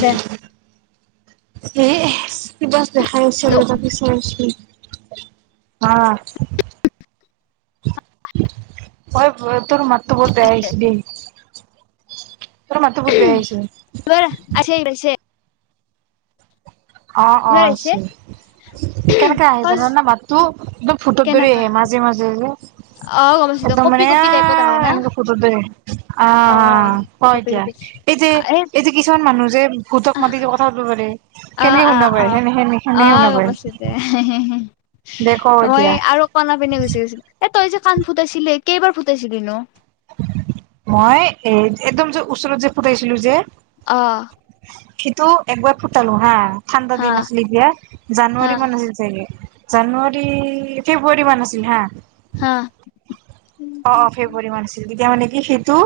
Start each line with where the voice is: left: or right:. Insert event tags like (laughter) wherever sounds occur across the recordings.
left: দে।
right: সেই কিবা দেখাইছে (unintelligible) আহ (inaudible)
left: (inaudible)
right: (unintelligible) তই তোৰ ম বহুত বেয়া আহিছ দেই, ত মাতো বহুত বেয়া
left: এইবাৰ
right: আহছে।
left: আছে আহিছে
right: অ অ
left: এইবাৰ আহিছে
right: আছে কেনেকে আহে
left: তই
right: জানা নে মাতটো? একদম ভূতৰ দৰে
left: কেনেকা
right: আহে মাজে মাজে যে
left: অ গম পাইছো দে
right: একদম
left: কপি
right: মানে এ এ
left: কপি টাইপত আহে না
right: এনেকে ভুতৰ দৰে আহে
left: অ
right: আহ ক
left: কপি
right: এতিয়া
left: কপি
right: এই যে
left: এ
right: এই যে কিছুমান মানুহ যে ভূতক মাটি যে কথা পাতিব পাৰে।
left: অ
right: কেনেকে
left: অ
right: শুনাব
left: অ
right: পাৰি সেনে
left: অ
right: সেনখনে শুনা
left: গম পাইছো দে
right: পাৰিম।
left: মই আৰু কনা পিনে গুচি গৈছিলো। তই যে কাণ ফুটাইছিলে কেইবাৰ ফুটাইছিলি নো?
right: মই এ একদম যে ওচৰত যে ফুটাইছিলো যে‌
left: অ
right: কিন্তু একবাৰ ফুটালো হা ঠাণ্ডা
left: হা
right: দিন আছিলে এতিয়া
left: হা
right: জানুৱাৰী মান আছিল চাগে। জানুৱাৰী ফেব্ৰুৱাৰী মান আছিল হা।
left: হা।
right: অ', অ', ফেব্ৰুৱাৰী মান আছিল তেতিয়া মানে কি সেইটো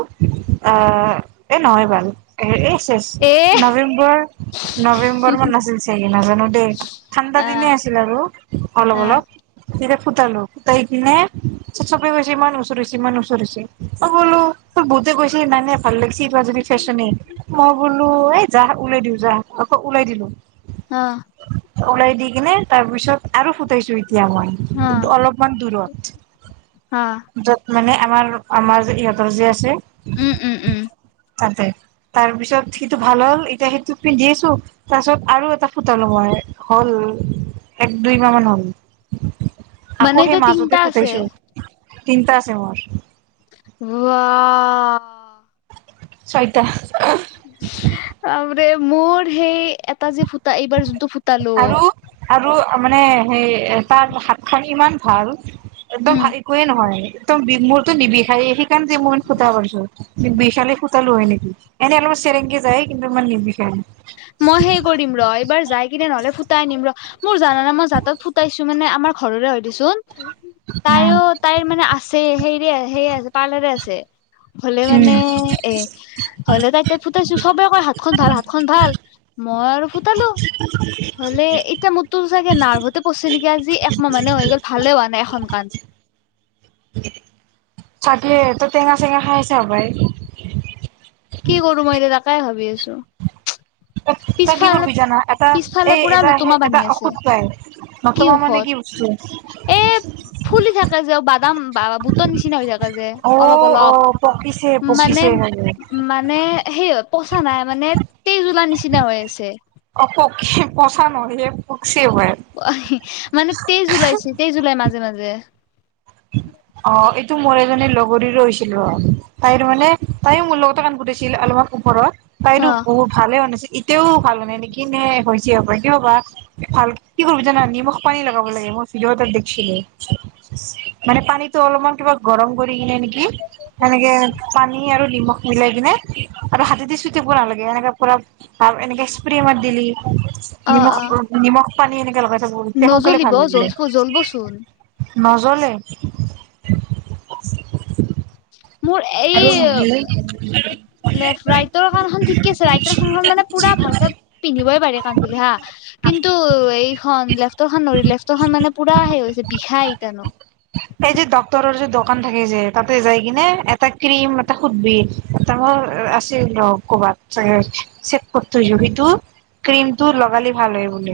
right: অ', এ, নহয় বাৰু এ
left: এ
right: নৱেম্বৰ, নৱেম্বৰ মান আছিল চগে নাজানো দেই ঠাণ্ডা
left: হা
right: দিনেই আছিল আৰু অলপ
left: হা
right: অলপ তেয়া তল কতাই কিনে চ কছ ম ৰি ইমান চৰিছে অ', বোলো তোৰ বহুতে কৈছে নানে ভাল লাগি য ফেশচনে ম বোলো এ যাহ ওলাই দিও যাহ আকৌ ওলাই দিলো।
left: হা
right: ওলাই দি কিনে তাৰ পিছত আৰু ফুটাইছো। দয়া হয়
left: হা
right: কিন্তু অলপমান
left: হা
right: দূৰত মানে আমাৰ আমাৰ ইহঁতৰ যে আছে।
left: উম, উম, উম।
right: তাৰপিছত সেইটো ভাল হ'ল এতিয়া সেইটো পিন্ধি আছো তাৰপিছত আৰু এটা ফুটালো মই হ'ল এক দুইমাহ মান হ'ল।
left: মনে যে চিন্তা আছে।
right: তিনিটা আছে মোৰ।
left: (inaudible)
right: ছয়টা।
left: আ যে মোৰ সেই এটা যে ফুটা এইবাৰ যোনটো ফুট
right: আৰু, আৰু মানে সেই তাৰ হাত খন ইমান ভাল একদম
left: উম
right: একোৱে নহয় একদম বি মোৰটো নিবিষায়ে। মেট খুত কথা কৈছো বিশালে হয় নেকি এনেই অলপ চেৰেংগে যায় কিন্তু ইমান নিবিষায়।
left: মই সেই কৰিম ৰ' এইবাৰ যাই কিনে নহলে ফুটাই আ নিম ৰ মোৰ জানানে মই জাতত ফুটাইছো মানে আমাৰ ঘৰৰে হয় দেচোন। তাইও তাইৰ মানে আ চে হেৰি সে আছে পাৰ্লাৰে আছে। হ'লে মানে
right: উম
left: এ হলে তাই তাত ফুটাইছো চবে কয় হাত খন ভাল হাত খ ভাল মোৰ (unintelligible) হ'লে এতিয়া মোৰ তটো চাগে নাৰ্ভতে পছে নেকি আজি একমাহ মানে হৈ গ'ল ভালে হোৱা নাই এখন কান।
right: চাকে তটো টেঙা চেঙা খাইছে হ'বাই।
left: কি কৰোঁ মই এতিয়া তাকে ভাবি আছোঁ
right: তই কি
left: পিছফালে
right: কৰিবি জানা এটা
left: পিছফালে
right: এই
left: পুৰা
right: এটা
left: লোতুমা
right: এটা
left: বান্ধি আছে
right: ঔষধ পাই
left: কি
right: নতমা মানে
left: ঔষধ
right: বস্তু
left: এই ফুলি থাকে যে বাদাম বা বুটৰ নিচিনা হৈ থাকে যে
right: অ
left: অলপ
right: অ
left: অলপ
right: পকিছে
left: মানে
right: পকিছে চাগে
left: মানে সেই পঁচা নাই মানে তেজ উলা নিচিনা নিচিনা হৈ আছে
right: অ ক পচা নহয় হে
left: অ হি মানে তেজ ওলাইছিল তেজ ওলাই মাজে মাজে জে
right: অ এইটো টো মোৰ এজনী লগৰীৰো হৈছিলো ৰ তাইৰ মানে তাইও মোৰ লগতে কান ফুটাইছিল অলপমান ওপৰত তাই তো
left: অ
right: বহুত ভালে মানে ছি এতিয়াও ভাল হোৱা নাই নেকি নে হৈছে হপায় কিয় বা ভাল কি কৰিবি জানা নিমখ পানী লগাব লাগে মই ভিডিঅ' এটাত দেখছিলো মানে পানীটো অলপমান কিবা গৰম কৰি কিনে নেকি সেনেকে পানী আৰু নিমখ মিলাই কিনে আৰু হাতেদি চুই থাকিব নেলাগে এনে পুৰা এনেকে স্প্ৰে মাৰি দিলি নিমখ অ নিমখ পানী এনেকে লগা
left: নজ্বলিব জ্বল জ্বলবচোন
right: নজ্বলে (unintelligible)
left: মোৰ এই
right: আৰু
left: লেফট ৰাইটৰ কাণখন ঠিকে আছে ৰাইটৰ কাণখন মানে পুৰা ভালকে পিন্ধিবই পাৰি কাণ ফুলি হা কিন্তু এইখন লেফ্টৰ খন নৰি লেফটৰ খন মানে পুৰা হে হৈছে বিষাই ইটানো
right: কন থাকে যে তাতে যাই কিনে এটা ক্ৰীম এটা সুধবি ত মই আছিল ৰ কবাত চাগে (unintelligible) কৰি থছো সেইটো ক্ৰিমটো লগালি ভাল হয় বুলে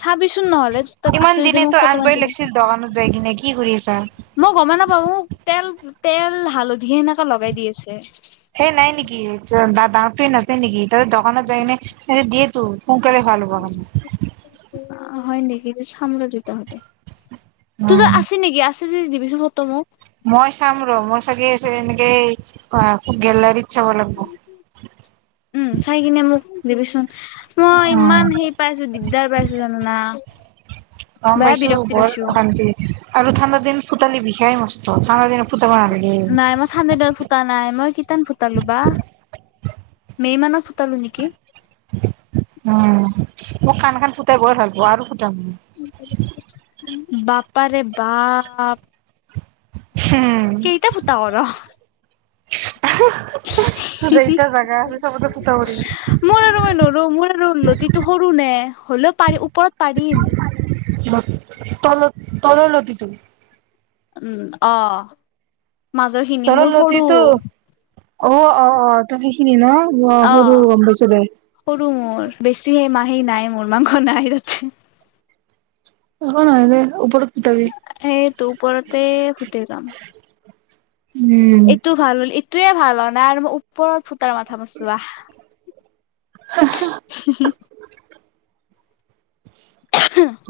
left: চাবিচোন নহ'লে তাত আছে যদি মোক
right: দিনেতো
left: ফটো মাৰি
right: আনবই
left: দিবি
right: লাগিছিল দোকানত যাই কিনে কি কৰি আছা
left: মই গমে নাপাওঁ মোক তেল তেল হালধি সেনেকা লগাই দি আছে
right: সেই নাই নেকি ডা ডাঙৰটোৱে নাযায় নেকি তাতে দোকানত যায় কিনে সেতে দিয়ে তো সোনকালে ভাল হ'ব
left: হয় নেকি চাম ৰ তেতিয়াহতে তোৰতো
right: উম
left: আছে নেকি আছে আছে যদি দিবিচোন মোক তই মোক
right: মই চাম ৰ মই চাগে এনেকে আ গেলাৰীত চাব লাগিব
left: উম চাই কিনে মোক দাবিচোন মই
right: উম
left: ইমান হে পাইছোঁ দিগদাৰ পাইছোঁ জান না
right: গম পাইছোঁ বৰ অশান্তি আৰু ঠাণ্ডা দিন ফু ঠাণ্ডা কালি বিষাই মষ্ট ঠাণ্ডা দিনত ফুটা
left: নাই মই ঠাণ্ডা দিনত ফুটা নাই মই কিটানু ফুটালো বা মে মানত ফোতালো নকি
right: উম মোক কান খান ফুটাব হে লাগব আৰু ফু তাম
left: বাপাৰে বাপ
right: হম
left: কেইটা ফুতা কৰ হু হু
right: যেইটা জাগা আছে চবতে ফুটাব দিম
left: মোৰ আৰু মই নৰো মোৰ আৰু লতিটো সৰু নে হলেও পাৰি ওপৰত পাৰিম
right: ম তল তলৰ লতিটো
left: উম অহ
right: তলৰ লতিটো অ অ অ ত সেইখিনি ন
left: অ
right: সৰু গম পাইছো দে
left: সৰু মোৰ বেছি সেই মাহী নাই মোৰ মাংস নাই তাতে
right: একো নহয় দে ওপৰত ফুটাবি
left: সেইটো ওপৰতে ফুতে যাম
right: (unintelligible)
left: এইটো ভাল বুলি এ তোৱে ভাল আও নাই আৰু মই ওপৰত ফুটাৰ মাথা মৰচো আ হু হু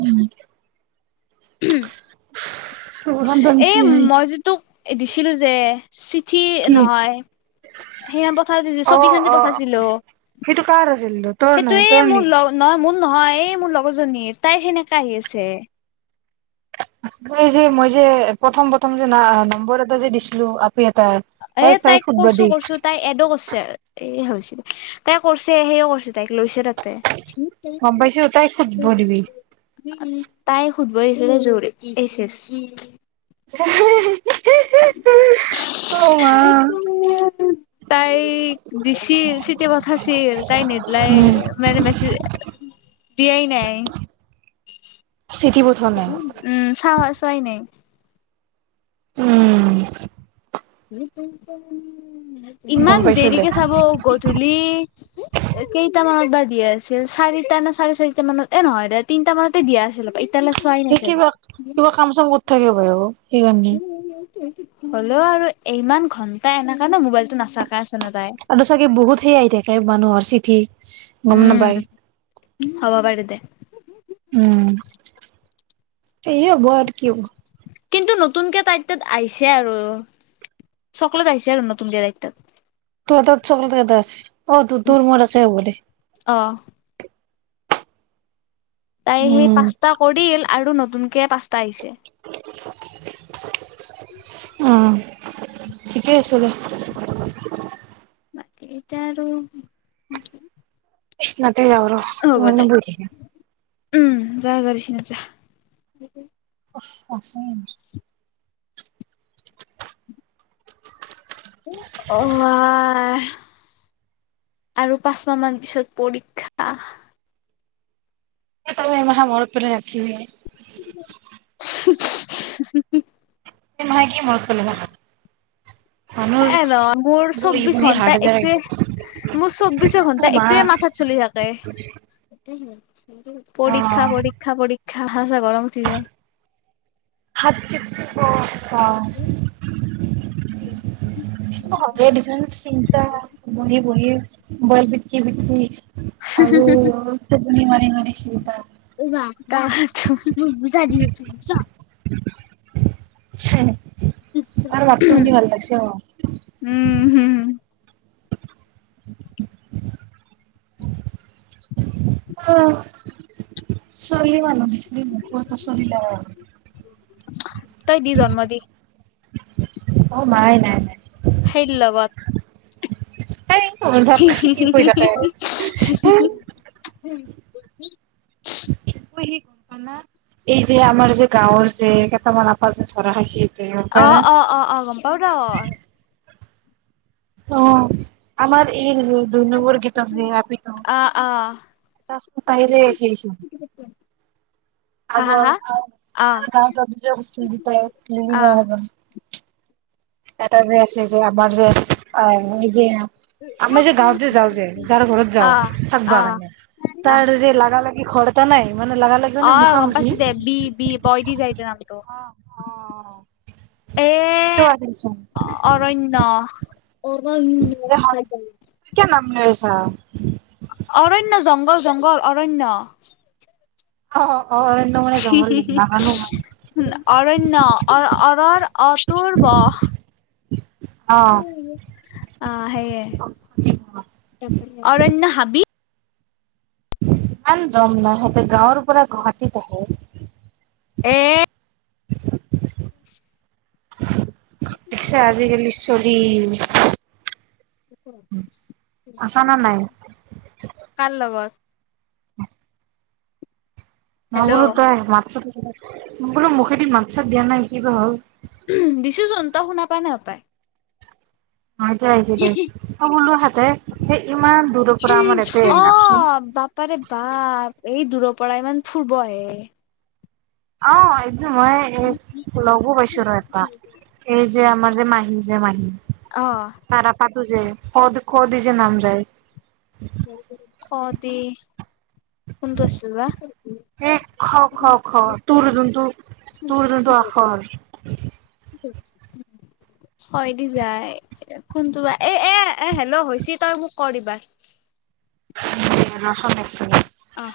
right: উম
left: হুম
right: ওফ ইমান গৰম উঠিছে
left: এ দিছিলো যে চি ঠি নহয় সেই পঠাই
right: অ
left: ছবিখন যে
right: অ
left: পঠাইছিলো
right: সেইটো কাৰ আছিল তোৰ নহয়
left: সেইটোৱে
right: তোৰ
left: মোৰ
right: নেকি
left: লগ নহয় মোৰ নহয় এই মোৰ লগৰজনীৰ তাই সেনেকা আহি আছে
right: মই যে মই যে প্ৰথম প্ৰথম যে ন নম্বৰ এটা যে দিছিলো আপ
left: এ তাই কৰছো কৰছো তাই এডো কৰিছে এ হৈছে তাই কৰিছে সেয়ও কৰিছে তাইক লৈছে তাতে
right: গম পাইচ তাইক সোধব দিবি
left: তাই সুধব আহিছে জৰে এই ছেচ
right: হে হে হে
left: তাই দিছিল চিটিয় পঠাইছিল তাই নিদিলাই মানে মেচেছ দিয়াই নাই
right: চিঠি পঠোৱা নাই
left: উম চাওঁ চোৱাই নাই
right: উম
left: (unintelligible)
right: গম
left: ইমান
right: পাইছো দে
left: দেৰিকে চাব গধূলি কেইটামানত বাজ দিয়া আছিল চাৰিটা নে চাৰে চাৰিটা মানত এ নহয় দে তিনটা মানতে দিয়া আছিল এতিয়ালৈ চোৱাই
right: সে
left: নাই চাগে
right: কিবা কিবা কাম চাম কৰি থাকে বাহিৰত
left: উম, - উ -উ -উ, হ'লও আৰু ইমান ঘন্টা এনেকা নে মোবাইলটো নাচাকা আচ,
right: আৰু চাগে বহুত সেই আহি থাকে মানুহৰ চিঠি। গম নাপায়
left: উম, হব পাৰে। তে,
right: উম, সেয়ে হ'ব আৰু কি হব।
left: কিন্তু নতুনকে তাই তাত আহিছে আৰু চকলেত আহিছে আৰু নতুনকে তাই তাত।
right: তোৰ হাতত চকলেতে এটা আছিল। অ', তো- তোৰ - মোৰ একে হ'ব দে।
left: অ তাই সেই
right: উম
left: পাঁচটা কৰিল, আৰু নতুনকে পাঁচটা, পাইছে।
right: ঠিকেই আছে দিয়া।
left: বাকী এতিয়া আৰু,
right: কৃষ্ণ, এ, আৰু
left: হ'ব
right: কিমান নো
left: দে
right: বহি থাকিম।
left: উম, যাগৈ বিচনাত জা।
right: (unintelligible)
left: অৱা, আৰু পাঁচ মাহ মান পিছত পৰীক্ষা।
right: এ, তই এইমাখা মনত পেলাই নাথাকিবি এ,
left: (unintelligible) (unintelligible)
right: এই মখা কি মনত পেলে থাকা?
left: এ, ৰ 'মোৰ চৌব্বিশ ঘন্টা এইটোৱে, মোৰ চৌব্বিশ অ, ঘন্টা এইটোয়ে মাথাত চলি থাকে। পৰীক্ষা- পৰীক্ষা -পৰীক্ষা পৰীক্ষা গা - ছা গৰম উঠি যায়।
right: (unintelligible) হবই দেচোন চিন্তা বহি বহি। বল পিতকি - পিতকি । আৰু টোপনি মাৰি- মাৰি শ্ৰোতা।
left: মোক বুজাই দি আছিলি কিয়?
right: সেহে। (unintelligible)
left: উহহু -উহুও
right: অহ, চলি মানক দেখি মোকোএটা চলি লাগা হল।
left: তই দি জন্ম দি।
right: অ' মায়ে নাই-নাই।
left: সেই লগত
right: এই ধক কি কৈ থাকে মানে এই যে আমাৰ যে গাঁৱৰ যে কেইটামান আপা যে ধৰা খাইছি।
left: অহ-অহ-অহ-অহ গম পাও ৰ অ',
right: অ', আমাৰ এই দুই নম্বৰী গীতাক যে আপিটো।
left: অ' অ'
right: এ আ তাইৰেই
left: হা হা
right: আগৰ
left: হা অ'
right: ত গাঁওঁত যে কৰিছিল দুটাই
left: অ'
right: লিলিমাই এটা যে আছে যে, আমাৰ যে অ' এই যে আমি যে গাঁৱত যে যাও যে যাৰ ঘৰত যাওঁ
left: অ'
right: থাকিব
left: অ'
right: কাৰণে
left: অ'
right: তাৰ যে লাগা লাগি সি ঘৰতে নাই। মানে লাগা লাগি মানে
left: অ' গম
right: মুখামুখি
left: পাইছো দে বি-বি, বই দি যায় দে নামটো
right: অ
left: এ
right: ক তেছ (unintelligible)
left: অভ (unintelligible)
right: হা,
left: অৰণ্য জংঘল-জংঘল অৰণ্য।
right: অ', অৰণ্য মানে জংঘল নেকি নাজানো মই
left: অৰন্য অ অৰন্য অ টোৰ ব অহ
right: অ'।
left: সেয়ে
right: ইমান
left: অৰন্য হাবি।
right: ইমান দম নহ সিহঁতে গাঁৱৰ পৰা গুৱাহাটীত আহে।
left: উ (inaudible)
right: উ (inaudible) পিছে আজিকালি চলি। আছা নে নাই।
left: কাৰ লগত
right: মই বোলো
left: হেল্ল'
right: তই হোৱাতচ এপত বোলে মুখেদি মাকছাত দিয়া নাই কিবা হ'ল।
left: দিছোচোন তই শুনা পা নাই হপাই।
right: এতিয়া আহিছ দেই অ বোলো হাতে স ইমান দূৰৰ পৰা আমাৰ এতে
left: অ
right: আহচোন।
left: বাপাৰে বাপ এই দূৰৰ পৰা ইমান ফুৰিব আহে।
right: অ, মই এই লঘু পাইছোঁ ৰ এটা এই যে আমাৰ যে মা নিজে মাৰি
left: অ'
right: তোৰযে খদ খদি দি যে নাম যায়।
left: খ দি। কোনটো আছিল বা
right: এ খ খ খ তোৰ যোনটো তোৰ যোনটো আখৰ
left: হয় দি যায় কোনটোা এ এ এ হেল্ল'ছ তই মোক ক দিবা
right: ৰচন একচ
left: আহ